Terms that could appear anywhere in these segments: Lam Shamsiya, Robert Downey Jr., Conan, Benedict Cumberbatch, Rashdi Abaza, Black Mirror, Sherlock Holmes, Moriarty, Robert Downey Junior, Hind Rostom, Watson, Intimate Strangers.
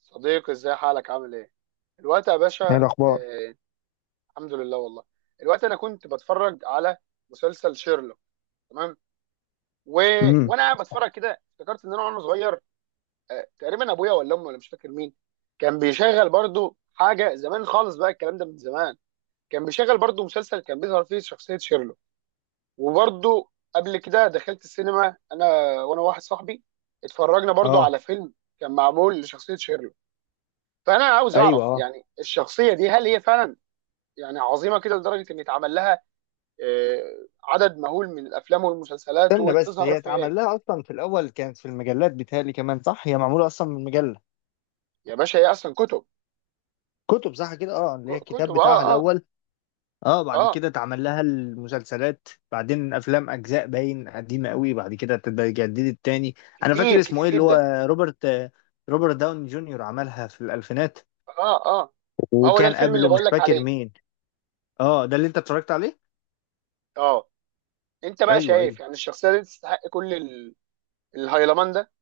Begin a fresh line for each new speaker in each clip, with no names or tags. صديقي، ازاي حالك، عامل ايه الوقت يا
ايه
باشا؟
الاخبار؟
آه، الحمد لله والله. الوقت انا كنت بتفرج على مسلسل شيرلوك، تمام. و...
امم.
وانا قاعد بتفرج كده افتكرت ان انا وانا صغير، تقريبا ابويا ولا امي ولا مش فاكر مين كان بيشغل برضو حاجه زمان خالص. بقى الكلام ده من زمان. كان بيشغل برضو مسلسل كان بيظهر فيه شخصيه شيرلوك. وبرضو قبل كده دخلت السينما انا وانا واحد صاحبي، اتفرجنا برضو
اه،
على فيلم كان معمول لشخصيه شيرلوك. فانا عاوز
ايوه،
اعرف
اه،
يعني الشخصيه دي هل هي فعلا يعني عظيمه كده لدرجه ان يتعمل لها عدد مهول من الافلام والمسلسلات
استنى بس.
وتظهر
هي
في.
اتعمل لها اصلا؟ في الاول كانت في المجلات، بتهيألي كمان، صح؟ هي معموله اصلا من مجله.
يا باشا هي اصلا كتب.
كتب، صح كده، اه، اللي هي
كتب،
الكتاب بتاعها
اه اه.
الاول. اه، بعد
اه،
كده اتعمل لها المسلسلات، بعدين افلام، اجزاء باين قديمه قوي، بعد كده اتجددت تاني. انا فاكر
كتير
اسمه
كتير
ايه اللي
جدا.
هو، روبرت، روبرت داون جونيور، عملها في الالفينات.
اه اه، ما هو ده
وكان
الفيلم اللي
قبله مش
بقول لك
فاكر
عليه.
مين. اه، ده اللي انت اتفرجت عليه؟
اه. انت بقى
ايوه ايوه.
شايف يعني الشخصيه دي تستحق كل الهيلمان ده؟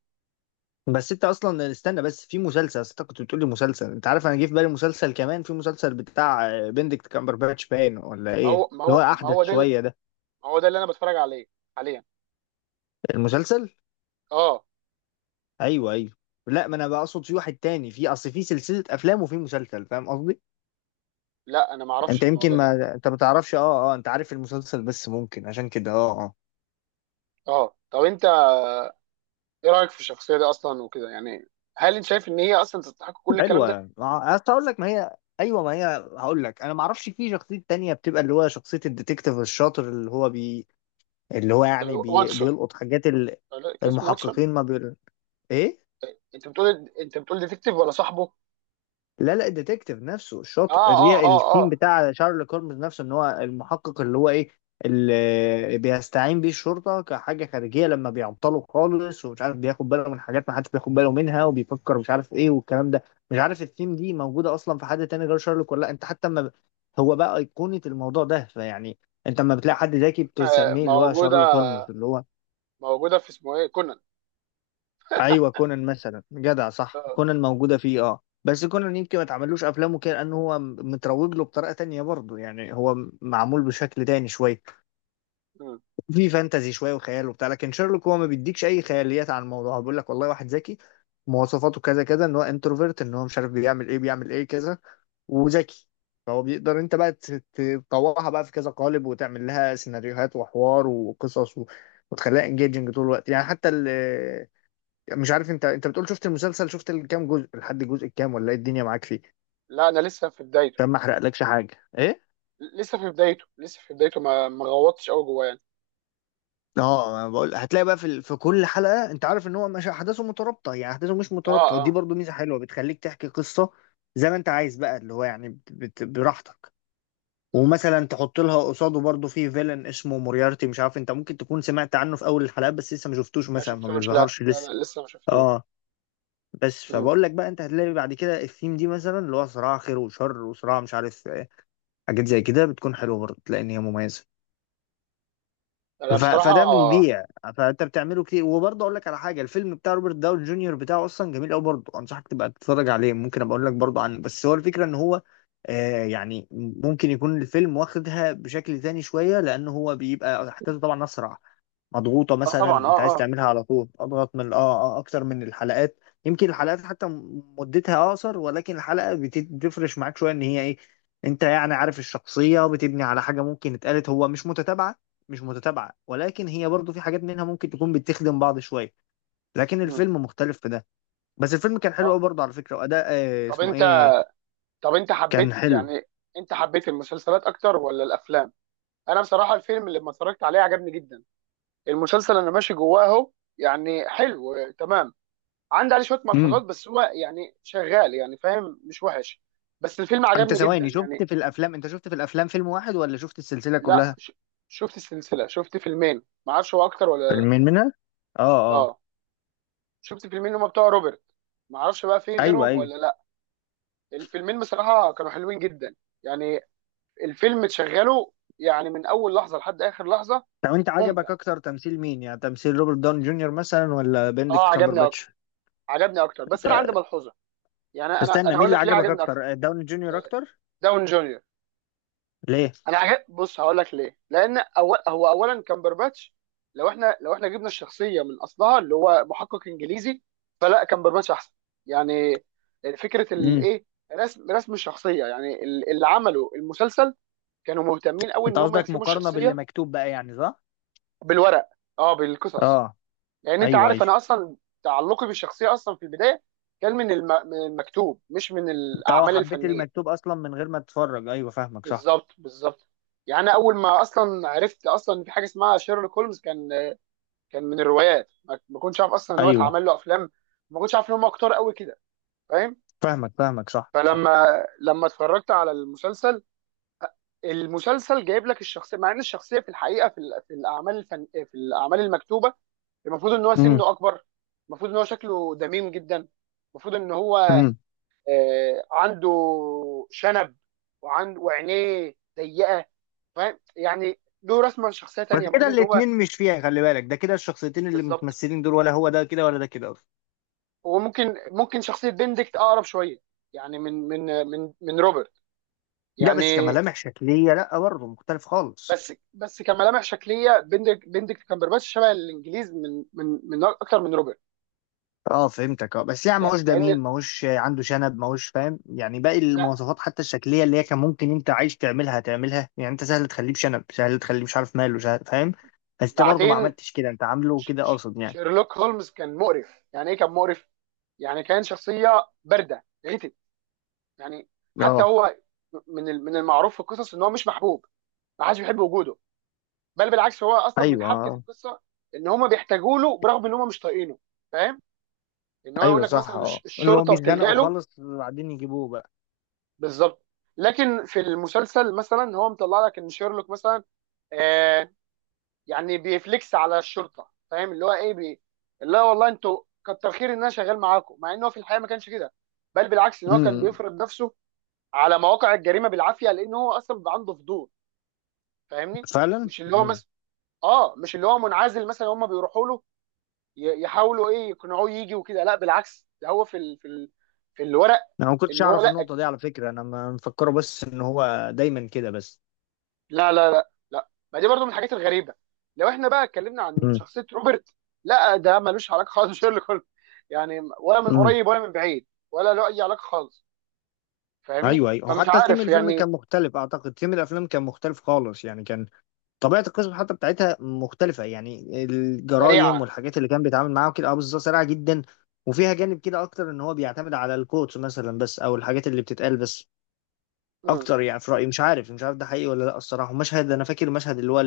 بس انت اصلا استنى بس، في مسلسل، أصل انت كنت بتقول لي مسلسل، انت عارف انا جه في بالي مسلسل كمان، في مسلسل بتاع بندكت كامبرباتش، باين ولا
ما
ايه،
هو ما
اللي هو
هو ما
احدث
هو ده
شويه ده
ما هو ده اللي انا بتفرج عليه حاليا.
المسلسل.
اه.
ايوه ايوه. لا، ما انا بقصد في واحد تاني، في اصل في سلسله افلام وفي مسلسل، فاهم قصدي؟
لا انا ما اعرفش
انت يمكن
الموضوع ده.
ما انت ما تعرفش، اه اه، انت عارف المسلسل بس ممكن عشان كده، اه اه.
اه، طب انت ايه رايك في الشخصيه دي اصلا وكده؟ يعني هل انت شايف ان هي اصلا تستحق كل الكلام ده؟
حلوه، أصل هقول لك، ما هي ايوه، ما هي هقول لك، انا ما اعرفش في شخصيه تانية بتبقى اللي هو شخصيه الديتكتيف الشاطر اللي هو بي، اللي هو يعني
واتسون.
بيلقط حاجات
لا كاس ماتشن.
المحققين، ما ايه،
انت بتقول ديتكتيف ولا صاحبه؟
لا لا، الديتكتيف نفسه الشاطر، اللي
اه اه
هي
اه
الثيم
اه.
بتاع شارلوك هولمز نفسه، ان هو المحقق اللي هو ايه، اللي بيستعين بيه الشرطه كحاجه خارجيه لما بيعطلوا خالص ومش عارف، بياخد باله من حاجات ما حدش بياخد باله منها، وبيفكر مش عارف ايه والكلام ده. مش عارف الثيم دي موجوده اصلا في حد تاني غير شارلوك ولا لا، انت حتى ما، هو بقى ايقونه الموضوع ده، فيعني انت لما بتلاقي حد ذكي بتسميه اللي هو
موجوده،
شارلوك هولمز اللي هو،
في اسمه ايه، كونان.
ايوه كونان مثلا، جدع، صح،
آه.
كونان موجوده فيه. اه، بس كونان يمكن ما اتعملوش افلامه كده لانه هو متروج له بطريقه تانية برضه، يعني هو معمول بشكل تاني شويه.
مم.
في فانتزي شويه وخيال وبتاع، لكن شيرلوك هو ما بيديكش اي خياليات عن الموضوع، هو بيقول لك والله واحد ذكي، مواصفاته كذا كذا، ان هو انتروفيرت، ان هو مش عارف بيعمل ايه بيعمل ايه كذا، وذكي. فهو بيقدر انت بقى تطوعها بقى في كذا قالب وتعمل لها سيناريوهات وحوار وقصص وتخليها انجيجنج طول الوقت، يعني حتى مش عارف انت، انت بتقول شفت المسلسل، شفت الكام جزء، لحد الجزء الكام ولا ايه الدنيا معاك فيه؟
لا انا لسه في بدايته.
عشان ما احرقلكش حاجه. ايه؟
لسه في بدايته، لسه في بدايته، ما غوطتش قوي جواه يعني.
اه، انا بقول هتلاقي بقى في في كل حلقه، انت عارف ان هو مش احداثه مترابطه، يعني احداثه مش
اه
مترابطه، ودي
اه.
برضو ميزه حلوه بتخليك تحكي قصه زي ما انت عايز، بقى اللي هو يعني براحتك.
مم.
ومثلا تحط لها قصاده برضو في فيلن اسمه موريارتي، مش عارف انت ممكن تكون سمعت عنه في اول الحلقات بس لسه ما شفتوش،
ما
مثلا ما
شفتوش، لا
بيظهرش
لا
لسه.
لا لسه ما شفتوش.
اه، بس
مم.
فبقول لك بقى، انت هتلاقي بعد كده الثيم دي مثلا اللي هو صراع خير وشر وصراع مش عارف، حاجات زي كده بتكون حلوه برضه، تلاقي ان هي مميزه.
انا بصراحه،
فده
اه.
بيبيع. فانت بتعمله كتير. وبرضه اقول لك على حاجه، الفيلم بتاع روبرت داون جونيور بتاعه اصلا جميل قوي برضه، انصحك تبقى تتفرج عليه، ممكن ابقى اقول لك برضه عنه. بس هو الفكره ان هو يعني ممكن يكون الفيلم واخدها بشكل تاني شويه، لان هو بيبقى احداثه طبعا اسرع، مضغوطة، مثلا
طبعا،
انت
اه
عايز
اه.
تعملها على طول اضغط من اكتر من الحلقات. يمكن الحلقات حتى مدتها اقصر، ولكن الحلقة بتفرش معاك شوية، ان هي ايه، انت يعني عارف، الشخصية بتبني على حاجة ممكن اتقالت، هو مش متتابعة، مش متتابعة، ولكن هي برضو في حاجات منها ممكن تكون بتخدم بعض شوية. لكن
مم.
الفيلم مختلف في ده. بس الفيلم كان حلو
طب
قوي برضه على فكرة، وأداء
طب
اسمه
انت
ايه،
طب انت
كان
حبيت
حلو.
يعني، انت حبيت المسلسلات اكتر ولا الافلام؟ انا بصراحه الفيلم اللي ما اتفرجت عليه عجبني جدا. المسلسل انا ماشي جواه اهو، يعني حلو. تمام. عندي عليه شويه ملحوظات،
امم
بس هو يعني شغال يعني، فاهم، مش وحش. بس الفيلم
انت
عجبني جدا
ثواني، شفت
يعني.
في الافلام، انت شفت في الافلام فيلم واحد ولا شفت السلسلة
لا
كلها؟
ش- شفت السلسله، شفت فيلمين، ما اعرفش هو اكتر ولا لا.
فيلمين منها، اه اه،
اه. شفت فيلمين هما بتوع روبرت، ما اعرفش بقى في
ايوه
غيرهم
ايوه.
ولا لا. الفيلمين بصراحه كانوا حلوين جدا يعني. الفيلم تشغله يعني من اول لحظه لحد اخر لحظه.
لو انت عجبك
ممتع.
اكتر تمثيل مين، يعني تمثيل روبرت داون جونيور مثلا ولا
اه،
بندكت
عجبني اكتر.
كامبرباتش؟
عجبني اكتر بس انا عندي
ده-
ملحوظه. يعني انا
استنى،
انا
مين
هقول
اللي
لك ليه
عجبك
عجبني اكتر.
اكتر، داون جونيور
آه،
اكتر؟
داون جونيور.
ليه؟
انا عجب، بص هقول لك ليه. لان أول هو اولا كامبرباتش، لو احنا جبنا الشخصيه من اصلها اللي هو محقق انجليزي، فلا كامبرباتش احسن يعني. فكره
امم
الايه، رسم الشخصيه، يعني اللي عملوا المسلسل كانوا مهتمين قوي
انت
ان هم
قصدك
يرسموا
مقارنة باللي
الشخصيه
مكتوب بقى يعني، صح؟
بالورق. اه، بالقصص.
اه،
لان انت
ايوه
عارف
ايوه.
انا اصلا تعلقي بالشخصيه اصلا في البدايه كان من المكتوب، مش من
انت اه
الاعمال
حبيت
الفنيه.
المكتوب اصلا من غير ما تتفرج، ايوه فاهمك، صح.
بالظبط، بالظبط. يعني أنا اول ما اصلا عرفت اصلا إن في حاجه اسمها شيرلوك هولمز كان، كان من الروايات. ما كنتش عارف اصلا ان هو
ايوه،
اتعمل له افلام. ما كنتش عارف ان هم كتار قوي كده، فاهم.
فاهمك فاهمك، صح صح.
فلما، لما اتفرجت على المسلسل، المسلسل جايب لك الشخصيه، مع ان الشخصيه في الحقيقه في الاعمال الفن في الاعمال المكتوبه المفروض ان هو
امم
سنه اكبر، المفروض ان هو شكله دميم جدا، المفروض ان هو
امم
عنده شنب، وعينيه ضيقه، فاهم، يعني له رسمه لشخصيه
بس
تانيه
كده
المفروض ان هو.
الاتنين مش فيها، خلي بالك ده كده الشخصيتين اللي
بالظبط.
متمثلين دول، ولا هو ده كده ولا ده كده اصلا؟
هو ممكن، شخصيه بندكت اقرب شويه يعني من روبرت
لا
يعني.
بس كملامح شكلية، لا برضه مختلف خالص.
بس كملامح شكليه، بندكت كامبرباتش شبه الانجليز من اكتر من روبرت.
اه فهمتك، اه، بس يعني
لا
ماهوش
لان
دميم، ماهوش عنده شنب، ماهوش، فاهم يعني؟ باقي
لا.
المواصفات حتى الشكليه اللي هي كان ممكن، انت عايز تعملها تعملها، يعني انت سهل تخليه بشنب، سهل تخليه مش عارف ماله، سهل، فاهم؟ بس انت برضه ما
بعدين،
عملتش كده، انت عامله كده قاصد، يعني.
شيرلوك هولمز كان مقرف، يعني ايه كان مقرف، يعني كان شخصيه بارده غتت يعني. حتى
اه،
هو من المعروف في القصص ان هو مش محبوب، ما حدش بيحب وجوده. بل بالعكس، هو اصلا من
ايوه،
حبكه
آه.
القصه ان هم بيحتاجوا له برغم ان هم مش طايقينه، فاهم. ان هو يقول
ايوه
لك
صح،
مثلا
اه، اللي هو
الشرطه بتلجأ
بيتزنقوا
له.
خالص بعدين يجيبوه بقى.
بالظبط. لكن في المسلسل مثلا هو مطلع لك ان شيرلوك مثلا آه يعني بيفليكس على الشرطه، فاهم، اللي هو ايه، اللي هو والله انتوا كتر خير ان انا شغال معاكم. مع ان هو في الحقيقه ما كانش كده، بل بالعكس ان هو كان
امم.
بيفرض نفسه على مواقع الجريمه بالعافيه، لان هو اصلا بيبقى عنده فضول. فاهمني،
فعلا.
مش اللي هو
امم.
مثلا، اه مش اللي هو منعزل مثلا هم بيروحوا له، يحاولوا ايه يقنعوه يجي وكده. لا بالعكس، ده هو في في الورق.
انا ما كنتش
ان هو
اعرف
لا،
النقطه دي على فكره، انا ما مفكره بس ان هو دايما كده بس.
لا لا لا لا، ما دي برضو من الحاجات الغريبه. لو احنا بقى اتكلمنا عن شخصيه روبرت، لا ده ملوش علاقه خالص بشيرلوك هولمز، يعني ولا من
امم،
قريب ولا من بعيد ولا له اي علاقه خالص، فاهمني،
ايوه ايوه، هو
فمش
حتى ثيم
عارف
الفيلم كان
يعني.
مختلف اعتقد، ثيم الافلام كان مختلف خالص يعني، كان طبيعه القصه حتى بتاعتها مختلفه، يعني الجرايم
سريعه.
والحاجات اللي كان بيتعامل معاها وكده، اه بالظبط، سريعه جدا. وفيها جانب كده اكتر ان هو بيعتمد على الكوتس مثلا بس، او الحاجات اللي بتتقال بس
امم.
اكتر، يعني في رايي مش عارف، مش عارف ده حقيقي ولا لا الصراحه. مشهد، انا فاكر المشهد اللي هو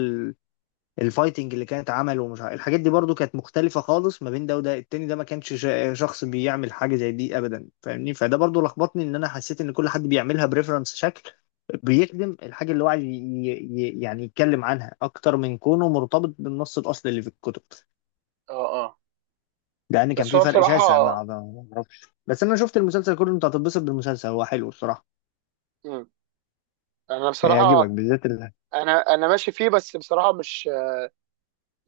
الفايتنج اللي كانت عمله ومش عارف، الحاجات دي برضو كانت مختلفة خالص ما بين ده وده التاني، ده ما كانش شخص بيعمل حاجة زي دي ابدا، فاهمني؟ فده برضو لخبطني، ان انا حسيت ان كل حد بيعملها بريفرنس شكل بيخدم الحاجة اللي هو عايز يعني يتكلم عنها، اكتر من كونه مرتبط بالنص الاصلي اللي في الكتب،
اه اه.
لان كان
بس
في
هو
فرق
بصراحه،
شاسع مع ده ما اعرفش. بس انا شفت المسلسل كله، انت هتتبسط بالمسلسل، هو حلو الصراحة.
امم انا
هيعجبك
بصراحه،
بالذات
انا ماشي فيه بس بصراحه مش.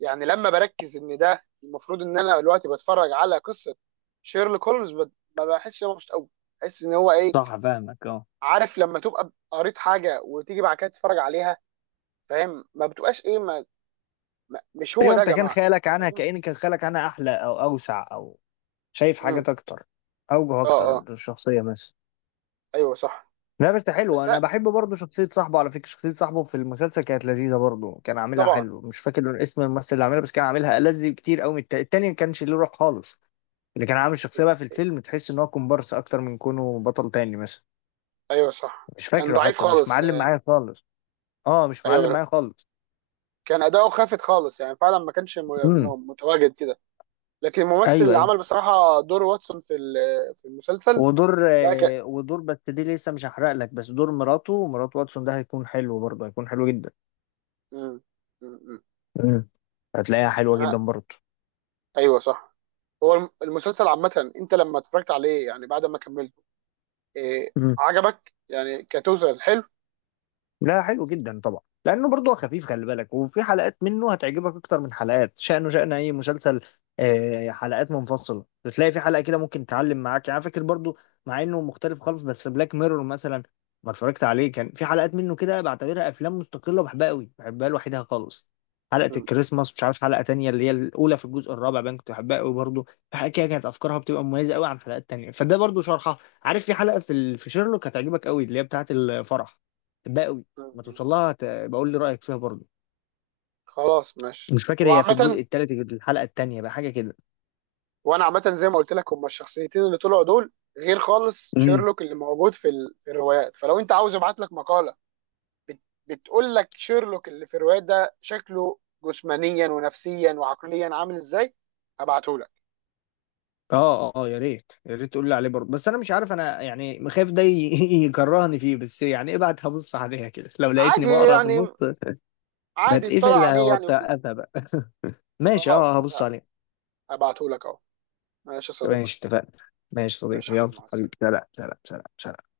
يعني لما بركز ان ده المفروض ان انا دلوقتي بتفرج على قصه شيرلوك هولمز ما بحسش ان انا مبسوط قوي، بحس ان هو ايه.
صح فاهمك، اه،
عارف لما تبقى قريت حاجه وتيجي بعد كده تتفرج عليها، فاهم، ما بتبقاش ايه، ما مش هو
ايوه،
ده يا
انت كان
جماعه،
خيالك عنها
فاهم.
كأن كان خيالك عنها احلى او اوسع، او شايف
امم.
حاجات اكتر، اوجه
اه
اكتر
اه.
للشخصيه مثلا.
ايوه صح.
لا بس حلو،
بس
انا
لا.
بحب برضه شخصيه صاحبه على فكره، شخصيه صاحبه في المسلسل كانت لذيذه برضه، كان عاملها
طبعا.
حلو، مش فاكر اسم الممثل اللي عاملها، بس كان عاملها ألذ كتير قوي من التاني، التاني ما كانش ليه روح خالص. اللي كان عامل الشخصيه بقى في الفيلم، تحس ان هو كومبارس اكتر من كونه بطل تاني مثلا.
ايوه صح،
مش
كان
فاكره
ضعيف
حتى، مش
خالص.
معلم معايا خالص. اه، مش معلم
ايوه،
معايا خالص.
كان اداؤه خافت خالص، يعني فعلا ما كانش
امم،
متواجد كده. لكن الممثل
ايوه
اللي
ايوه.
عمل بصراحه دور واتسون في في المسلسل.
ودور
لا.
ودور، بس دي لسه مش هحرق لك، بس دور مراته، مرات واتسون، ده هيكون حلو برضه، هيكون حلو جدا.
مم. مم.
مم. هتلاقيها حلوة جدا
انا،
برضه.
ايوه صح. هو المسلسل عامه، انت لما اتفرجت عليه يعني بعد ما كملته، إيه عجبك يعني كتوتال، حلو؟
لا حلو جدا طبعا، لانه برضه خفيف خلي بالك، وفي حلقات منه هتعجبك اكتر من حلقات، شأنه شأن اي مسلسل. حلقات منفصله، بتلاقي في حلقه كده ممكن تعلم معاك، يعني فاكر برضه مع انه مختلف خالص بس بلاك ميرور مثلا، ما اتفرجت عليه، كان في حلقات منه كده بعتبرها افلام مستقله بحبها قوي، بحبها لوحدها خالص. حلقه
مم.
الكريسماس، مش عارف حلقه تانية اللي هي الاولى في الجزء الرابع باين، كنت بحبها قوي برضه. في حلقه كده كانت افكارها بتبقى مميزه قوي عن حلقات تانية، فده برضه شرحها. عارف في حلقه في في شيرلوك هتعجبك قوي، اللي هي بتاعه الفرح. بحبها قوي.
مم.
ما
مم.
توصل لها بقول لي رايك فيها برضه.
خلاص ماشي.
مش فاكر، هي في
وعامه،
الجزء الثالث، الحلقه الثانيه بقى، حاجه كده.
وانا عامه زي ما قلت لك، هما الشخصيتين اللي طلعوا دول غير خالص
امم،
شيرلوك اللي موجود في الروايات. فلو انت عاوز ابعت لك مقاله بت... بتقول لك شيرلوك اللي في الروايات ده شكله جسمانيا ونفسيا وعقليا عامل ازاي، هبعته لك.
اه اه، يا ريت يا ريت تقول لي عليه برضه، بس انا مش عارف، انا يعني خايف ده يكرهني فيه، بس يعني ابعت، هبص عليها كده، لو لقيتني
عادي
بقرا في النص
يعني، عادي اطلع
بتقفل
عليه يعني وكده.
هوقفها بقى. ماشي،
خلاص
اه،
ماشي،
هبص عليها.
هبعتهولك اهو. ماشي يا صديقي.
ماشي، اتفقنا. ماشي
ماشي
صديقي،
يا
يلا
حبيبي مع
حبيبي،
السلامة.
سلام سلام سلام سلام.